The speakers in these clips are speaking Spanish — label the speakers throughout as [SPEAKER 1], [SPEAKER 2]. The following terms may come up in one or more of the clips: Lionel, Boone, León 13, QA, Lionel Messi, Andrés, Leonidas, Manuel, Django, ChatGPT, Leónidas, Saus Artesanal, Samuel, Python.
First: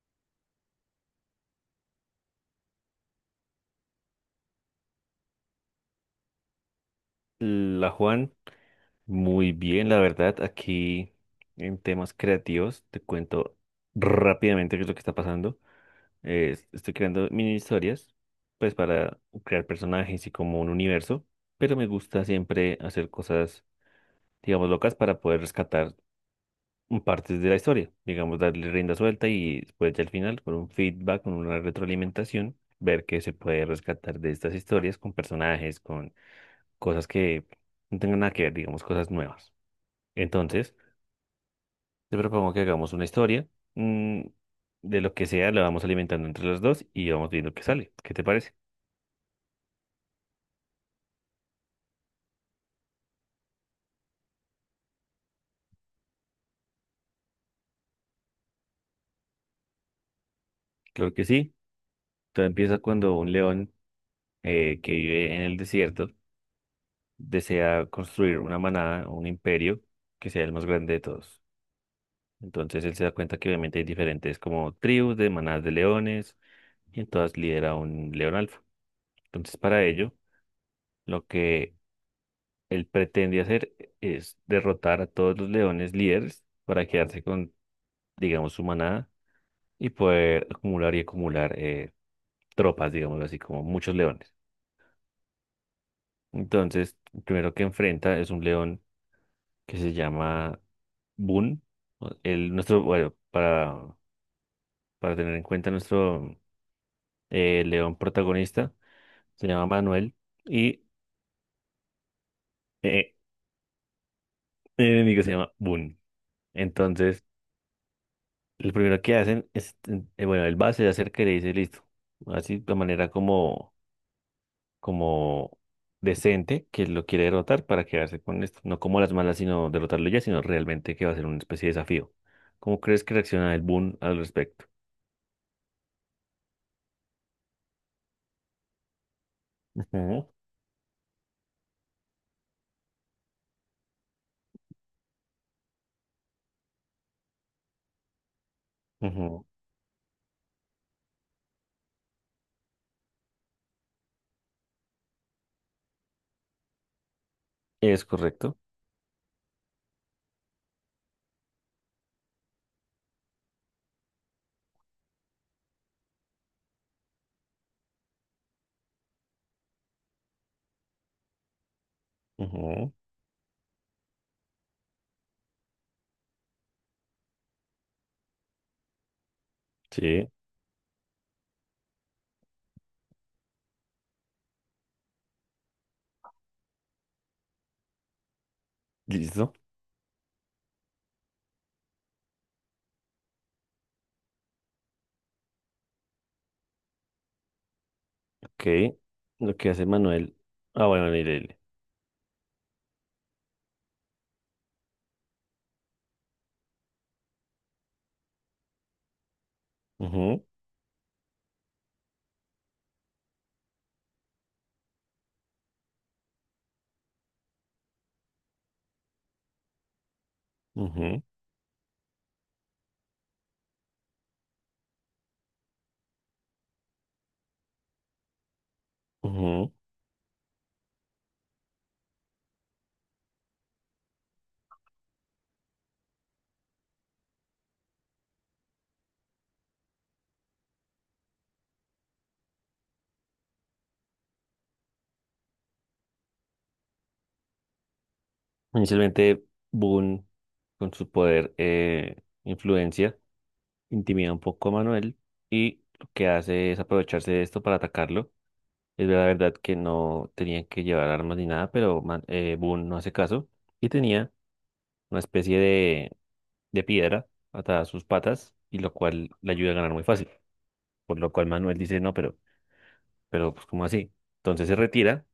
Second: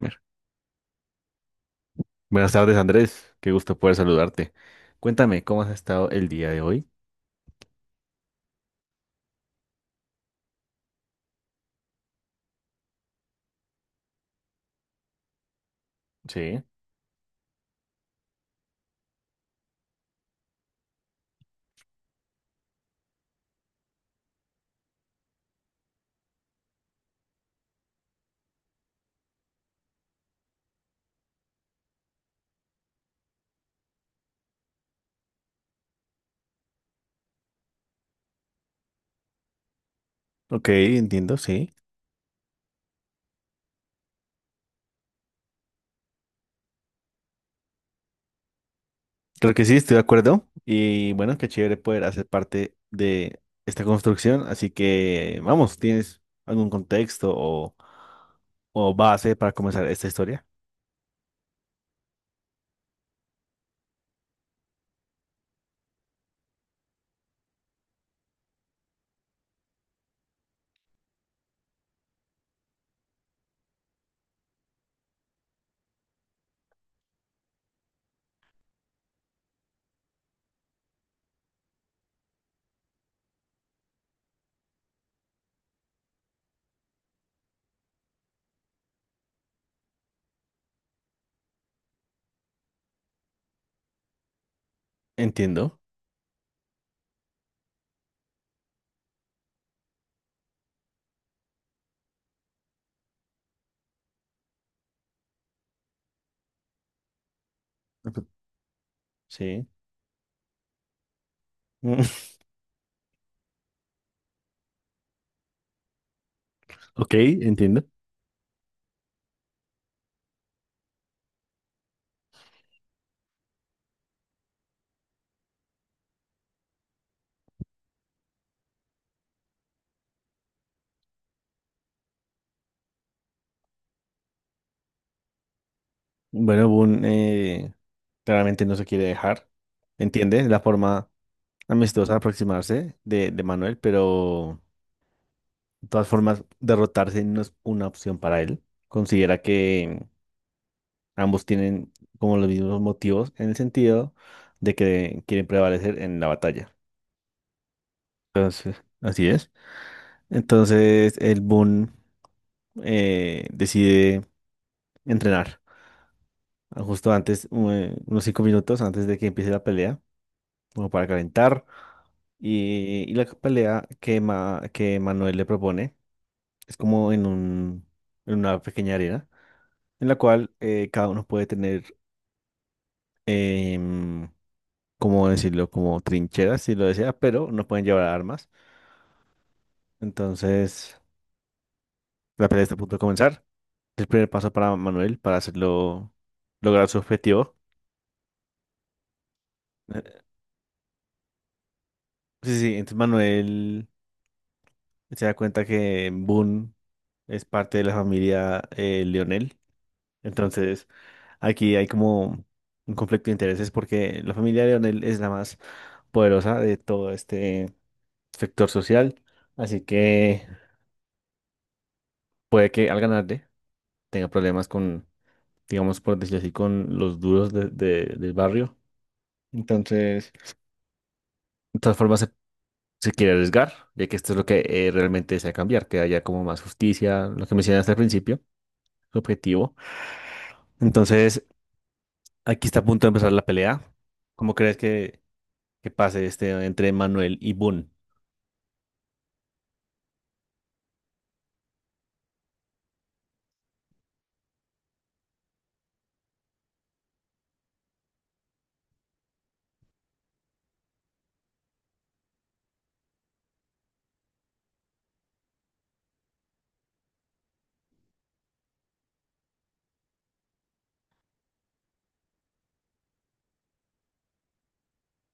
[SPEAKER 1] Ver. Buenas tardes, Andrés. Qué gusto poder saludarte. Cuéntame, ¿cómo has estado el día de hoy?
[SPEAKER 2] La Juan, muy bien, la verdad, aquí en temas creativos, te cuento rápidamente qué es lo que está pasando.
[SPEAKER 1] Sí.
[SPEAKER 2] Estoy creando mini historias, pues para crear personajes y como un universo, pero me gusta siempre hacer cosas, digamos, locas para poder rescatar partes de la historia, digamos, darle rienda suelta y después ya al final, con un feedback, con una retroalimentación, ver qué se puede rescatar de estas historias con personajes, con cosas que no tengan nada que ver, digamos, cosas nuevas.
[SPEAKER 1] Ok,
[SPEAKER 2] Entonces,
[SPEAKER 1] entiendo, sí.
[SPEAKER 2] te propongo que hagamos una historia mm, de lo que sea, la vamos alimentando entre los dos y vamos viendo qué sale. ¿Qué te parece?
[SPEAKER 1] Creo que sí, estoy de acuerdo. Y bueno, qué chévere poder hacer parte de esta construcción. Así que, vamos, ¿tienes algún contexto o base para comenzar esta historia?
[SPEAKER 2] Creo que sí. Todo empieza cuando un león que vive en el desierto desea construir una manada, un imperio que sea el más grande de todos. Entonces él se da cuenta que obviamente hay diferentes como tribus de manadas de leones y en todas lidera un león alfa. Entonces para ello, lo que él pretende hacer es derrotar a todos los leones líderes para quedarse con, digamos, su manada y poder acumular y acumular tropas, digamos así, como muchos leones.
[SPEAKER 1] Entiendo.
[SPEAKER 2] Entonces, el primero que enfrenta es un león que se llama Boone. O- El, nuestro, bueno, para tener en cuenta nuestro león
[SPEAKER 1] Ujú.
[SPEAKER 2] protagonista, se llama
[SPEAKER 1] Sí.
[SPEAKER 2] Manuel y
[SPEAKER 1] Mm,
[SPEAKER 2] eh, el enemigo se llama Boone.
[SPEAKER 1] Ok,
[SPEAKER 2] Entonces,
[SPEAKER 1] entiendo.
[SPEAKER 2] lo primero que hacen es, bueno, el base se acerca y le dice, listo, así de manera como como decente que lo quiere derrotar para quedarse con esto. No como las malas, sino derrotarlo ya, sino realmente que va a ser una especie de desafío. ¿Cómo crees que reacciona el Boon al respecto?
[SPEAKER 1] Bueno, Boone claramente no se quiere dejar.
[SPEAKER 2] Ujú,
[SPEAKER 1] Entiende la forma amistosa aproximarse de Manuel, pero de todas formas, derrotarse no es una opción para él. Considera
[SPEAKER 2] ujú.
[SPEAKER 1] que ambos tienen como los mismos motivos en el sentido de que quieren prevalecer en la batalla.
[SPEAKER 2] Es correcto.
[SPEAKER 1] Entonces, así es. Entonces, el Boon decide entrenar justo antes, unos cinco minutos antes de que empiece la pelea, como para calentar.
[SPEAKER 2] Ujú,
[SPEAKER 1] Y la pelea que Manuel le propone. Es como en en una pequeña arena en la
[SPEAKER 2] sí,
[SPEAKER 1] cual cada uno puede tener, em, ¿cómo decirlo? Como trincheras, si lo desea, pero no pueden llevar armas.
[SPEAKER 2] listo.
[SPEAKER 1] Entonces, la pelea está a punto de comenzar. El primer paso para Manuel para hacerlo, lograr su objetivo.
[SPEAKER 2] Ok. Lo que hace
[SPEAKER 1] Eh,
[SPEAKER 2] Manuel. Ah, bueno, mire.
[SPEAKER 1] Sí, entonces Manuel se da cuenta que Boone es parte de la familia Lionel.
[SPEAKER 2] Ujú,
[SPEAKER 1] Entonces, aquí hay como un conflicto de intereses porque la familia de Leonel es la más poderosa de todo este sector social, así que
[SPEAKER 2] ujú,
[SPEAKER 1] puede que al ganarle tenga problemas con, digamos, por decirlo así, con los duros del barrio.
[SPEAKER 2] ujú.
[SPEAKER 1] Entonces, de todas formas, se quiere arriesgar, ya que esto es lo que realmente desea cambiar, que haya como más justicia, lo que mencionaste al principio, su objetivo. Entonces, aquí está a punto de empezar la pelea. ¿Cómo crees que pase este entre Manuel y Boone?
[SPEAKER 2] Inicialmente, Boon, con su poder, influencia, intimida un poco a Manuel y lo que hace es aprovecharse de esto para atacarlo. Es la verdad que no tenían que llevar armas ni nada, pero Boone no hace caso y tenía una especie de piedra atada a sus patas y lo cual le ayuda a ganar muy fácil. Por lo cual Manuel dice, no, pero pues ¿cómo así? Entonces se retira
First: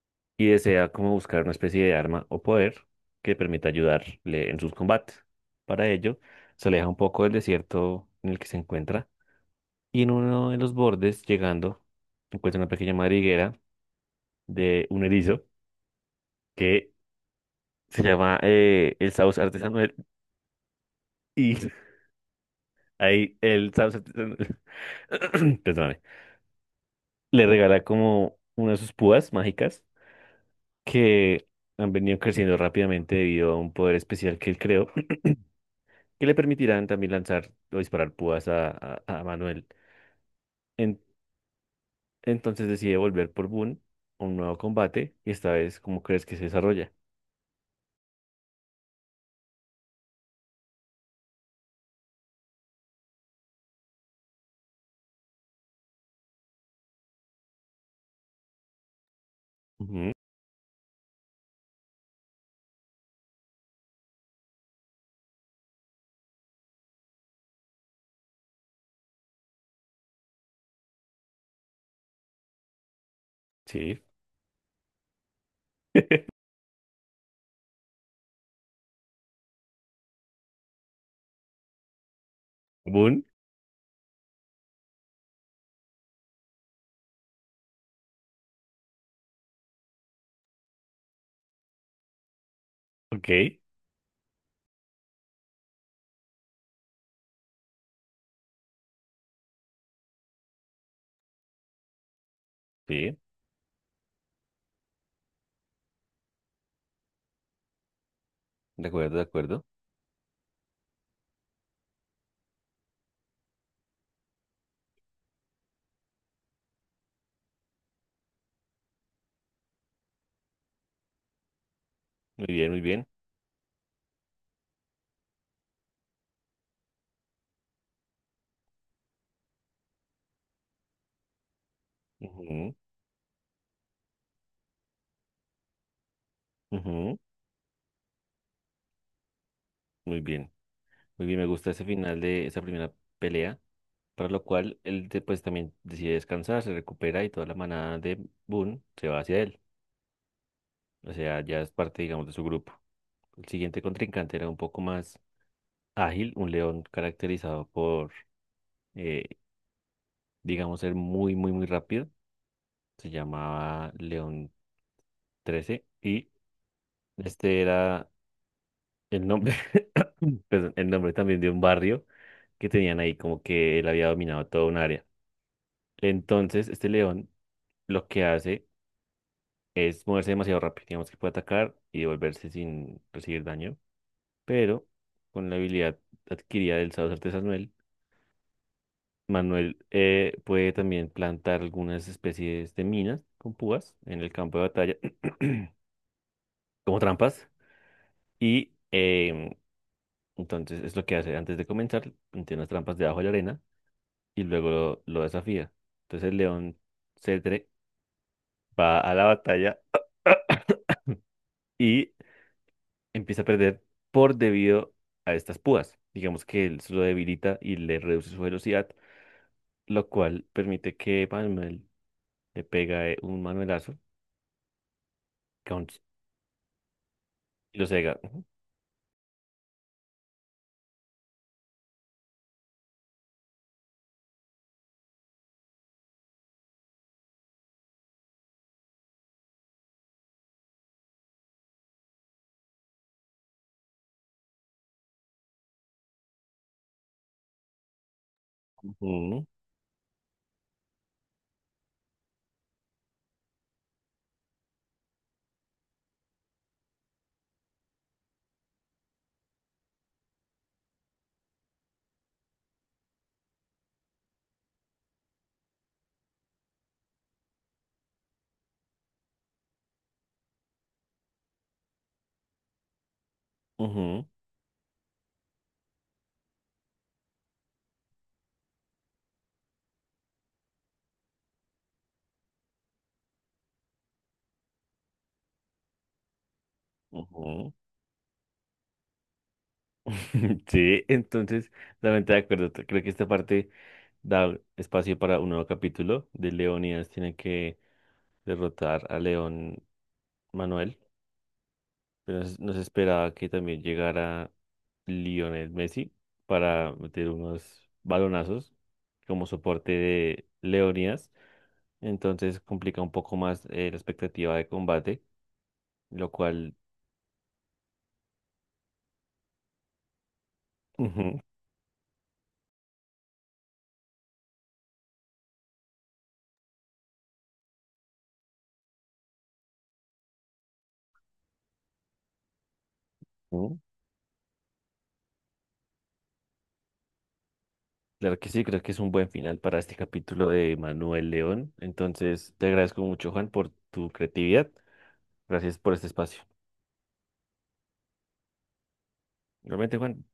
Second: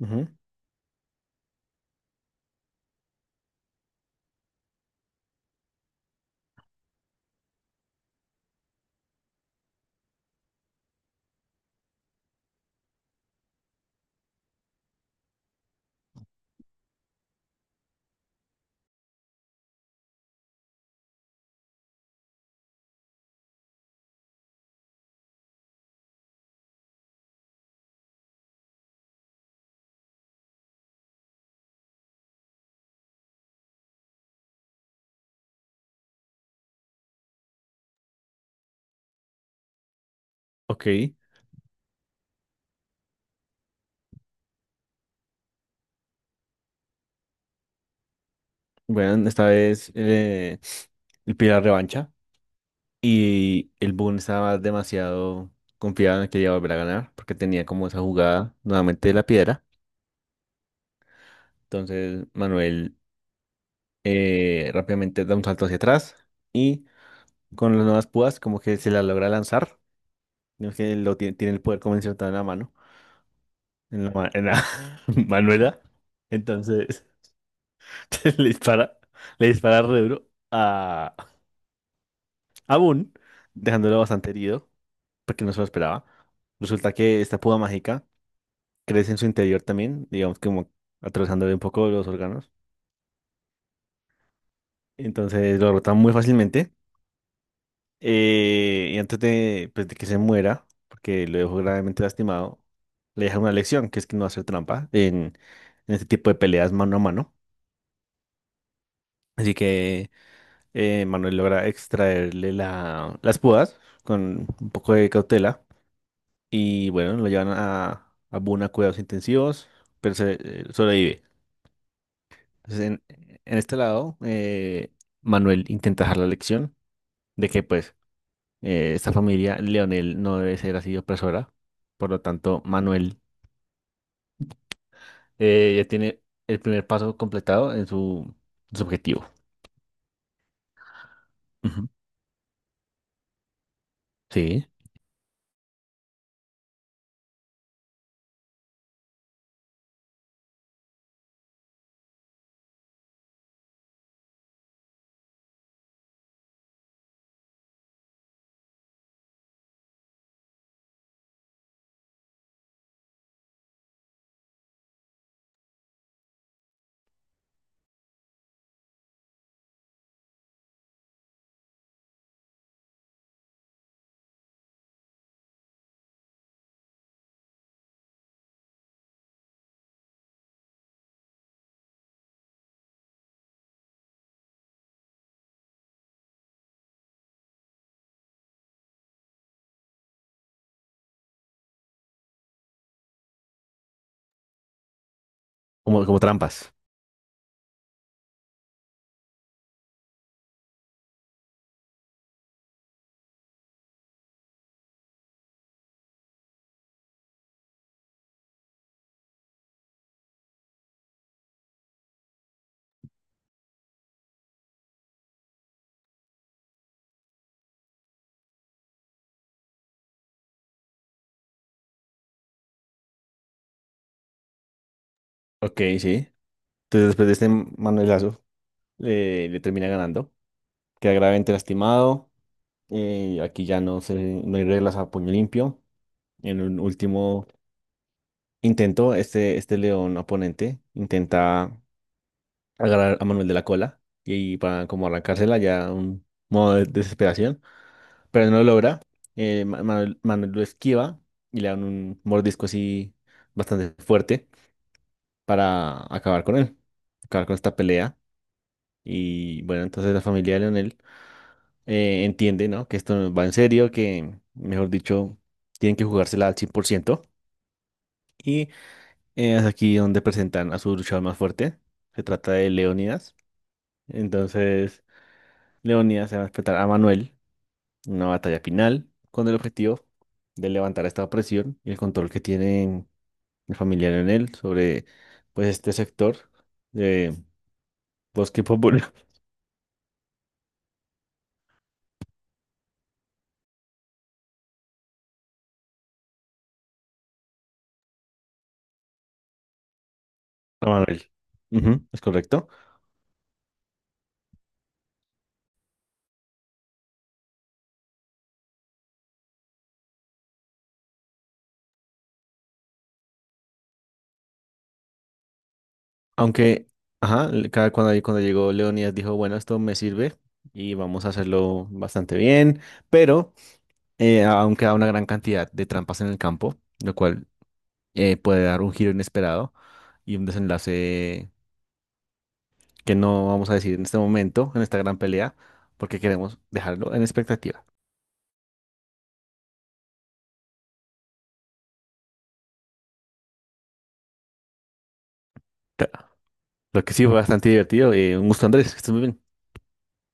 [SPEAKER 1] Ujú.
[SPEAKER 2] y desea como buscar una especie de arma o poder que permita ayudarle en sus combates. Para ello, se aleja un poco del desierto en el que se encuentra y en uno de los bordes, llegando, encuentra una pequeña madriguera de un erizo que se llama el Saus Artesanal y ahí el Saus Artesanal, perdóname, le regala como una de sus púas mágicas que han venido creciendo rápidamente debido a un poder especial que él creó, que le permitirán también lanzar o disparar púas a Manuel.
[SPEAKER 1] Ok,
[SPEAKER 2] En- entonces decide volver por Boon a un nuevo combate y esta vez, ¿cómo crees que se desarrolla?
[SPEAKER 1] bueno, esta vez el Pilar revancha y el Boone estaba demasiado confiado en que iba a volver a ganar porque tenía como esa jugada nuevamente de la piedra.
[SPEAKER 2] Ujú,
[SPEAKER 1] Entonces Manuel rápidamente da un salto hacia atrás y con las nuevas púas como que se la logra lanzar, no es que lo tiene, tiene el poder convencional en la mano,
[SPEAKER 2] sí.
[SPEAKER 1] en en la Manuela. Entonces le dispara, le dispara re duro. Aún,
[SPEAKER 2] Boon,
[SPEAKER 1] dejándolo bastante herido, porque no se lo esperaba, resulta que esta púa mágica crece en su interior también, digamos que como atravesándole un poco los órganos.
[SPEAKER 2] ok,
[SPEAKER 1] Entonces lo rota muy fácilmente. Y antes de, pues, de que se muera, porque lo dejó gravemente lastimado,
[SPEAKER 2] sí,
[SPEAKER 1] le deja una lección, que es que no hacer trampa en este tipo de peleas mano a mano.
[SPEAKER 2] de acuerdo, de
[SPEAKER 1] Así
[SPEAKER 2] acuerdo.
[SPEAKER 1] que Manuel logra extraerle las púas con un poco de cautela. Y bueno, lo llevan a Boone cuidados intensivos, pero sobrevive.
[SPEAKER 2] Muy bien, muy
[SPEAKER 1] Entonces,
[SPEAKER 2] bien.
[SPEAKER 1] en este lado, Manuel intenta dejar la lección de que, pues, esta familia, Leonel, no debe ser así opresora. Por lo tanto,
[SPEAKER 2] Ujú,
[SPEAKER 1] Manuel ya tiene el primer paso
[SPEAKER 2] ujú,
[SPEAKER 1] completado en su objetivo.
[SPEAKER 2] muy bien. Muy bien, me gusta ese
[SPEAKER 1] Ujú.
[SPEAKER 2] final de esa primera pelea, para lo
[SPEAKER 1] Sí,
[SPEAKER 2] cual pues también decide descansar, se recupera y toda la manada de Boone se va hacia él. O sea, ya es parte, digamos, de su grupo. El siguiente contrincante era un poco más ágil, un león caracterizado por, eh, digamos, ser muy, muy, muy rápido. Se llamaba León 13 y este era el nombre, perdón, el nombre también de un barrio que tenían ahí, como que él había dominado toda un área. Entonces, este león lo que hace es moverse demasiado rápido. Digamos que puede atacar y devolverse sin recibir daño, pero con la habilidad adquirida del sacerdote Samuel, Manuel puede también plantar algunas especies de minas con púas en el campo de batalla,
[SPEAKER 1] como, como trampas.
[SPEAKER 2] como trampas, y entonces es lo que hace antes de comenzar, plantea unas trampas debajo de la arena y luego lo desafía. Entonces el león cetre va a la batalla. Y empieza a perder por debido a estas púas. Digamos que él se lo debilita y le reduce su velocidad, lo cual permite que Manuel le pega un manuelazo
[SPEAKER 1] Ok,
[SPEAKER 2] con-
[SPEAKER 1] sí. Entonces, después de este
[SPEAKER 2] y lo cega.
[SPEAKER 1] Manuelazo, le termina ganando. Queda gravemente lastimado. Aquí ya no se, no hay reglas a puño limpio. En un último intento, este león oponente intenta agarrar a Manuel de la cola y para como arrancársela ya un modo de desesperación, pero no lo logra.
[SPEAKER 2] Ujú,
[SPEAKER 1] Manuel, Manuel lo esquiva y le dan un mordisco así bastante fuerte para acabar con él, acabar con esta pelea. Y bueno, entonces la familia de Leonel entiende, ¿no? Que esto va en serio, que, mejor dicho, tienen que jugársela al 100%. Y es aquí donde presentan a su luchador más fuerte. Se trata de Leónidas.
[SPEAKER 2] ujú,
[SPEAKER 1] Entonces, Leónidas se va a enfrentar a Manuel en una batalla final con el objetivo de levantar esta presión y el control que tienen el familiar familia Leonel sobre, pues, este sector de
[SPEAKER 2] ujú.
[SPEAKER 1] Bosque Popular.
[SPEAKER 2] Sí, entonces, totalmente de acuerdo. Creo que esta parte da espacio para un nuevo capítulo de Leonidas. Tiene que derrotar a León
[SPEAKER 1] A
[SPEAKER 2] Manuel.
[SPEAKER 1] Manuel. Ujú, es
[SPEAKER 2] Pero
[SPEAKER 1] correcto.
[SPEAKER 2] nos esperaba que también llegara Lionel Messi para meter unos balonazos como soporte de Leonidas. Entonces complica un poco más la expectativa de combate, lo cual,
[SPEAKER 1] Aunque, ajá, le- cada- cuando, ahí- cuando llegó Leonidas dijo, bueno, esto me sirve y vamos a
[SPEAKER 2] ujú,
[SPEAKER 1] hacerlo bastante bien, pero aún queda una gran cantidad de trampas en el campo, lo cual puede dar un giro inesperado y un desenlace que no vamos a
[SPEAKER 2] ujú.
[SPEAKER 1] decir en este momento, en esta gran pelea, porque queremos dejarlo en expectativa.
[SPEAKER 2] Claro que sí, creo que es un buen final para este capítulo de Manuel León. Entonces te agradezco mucho, Juan, por tu creatividad. Gracias por este
[SPEAKER 1] Claro.
[SPEAKER 2] espacio.
[SPEAKER 1] Lo que sí fue bastante divertido. Un gusto, Andrés, que estés muy bien.
[SPEAKER 2] Realmente, Juan.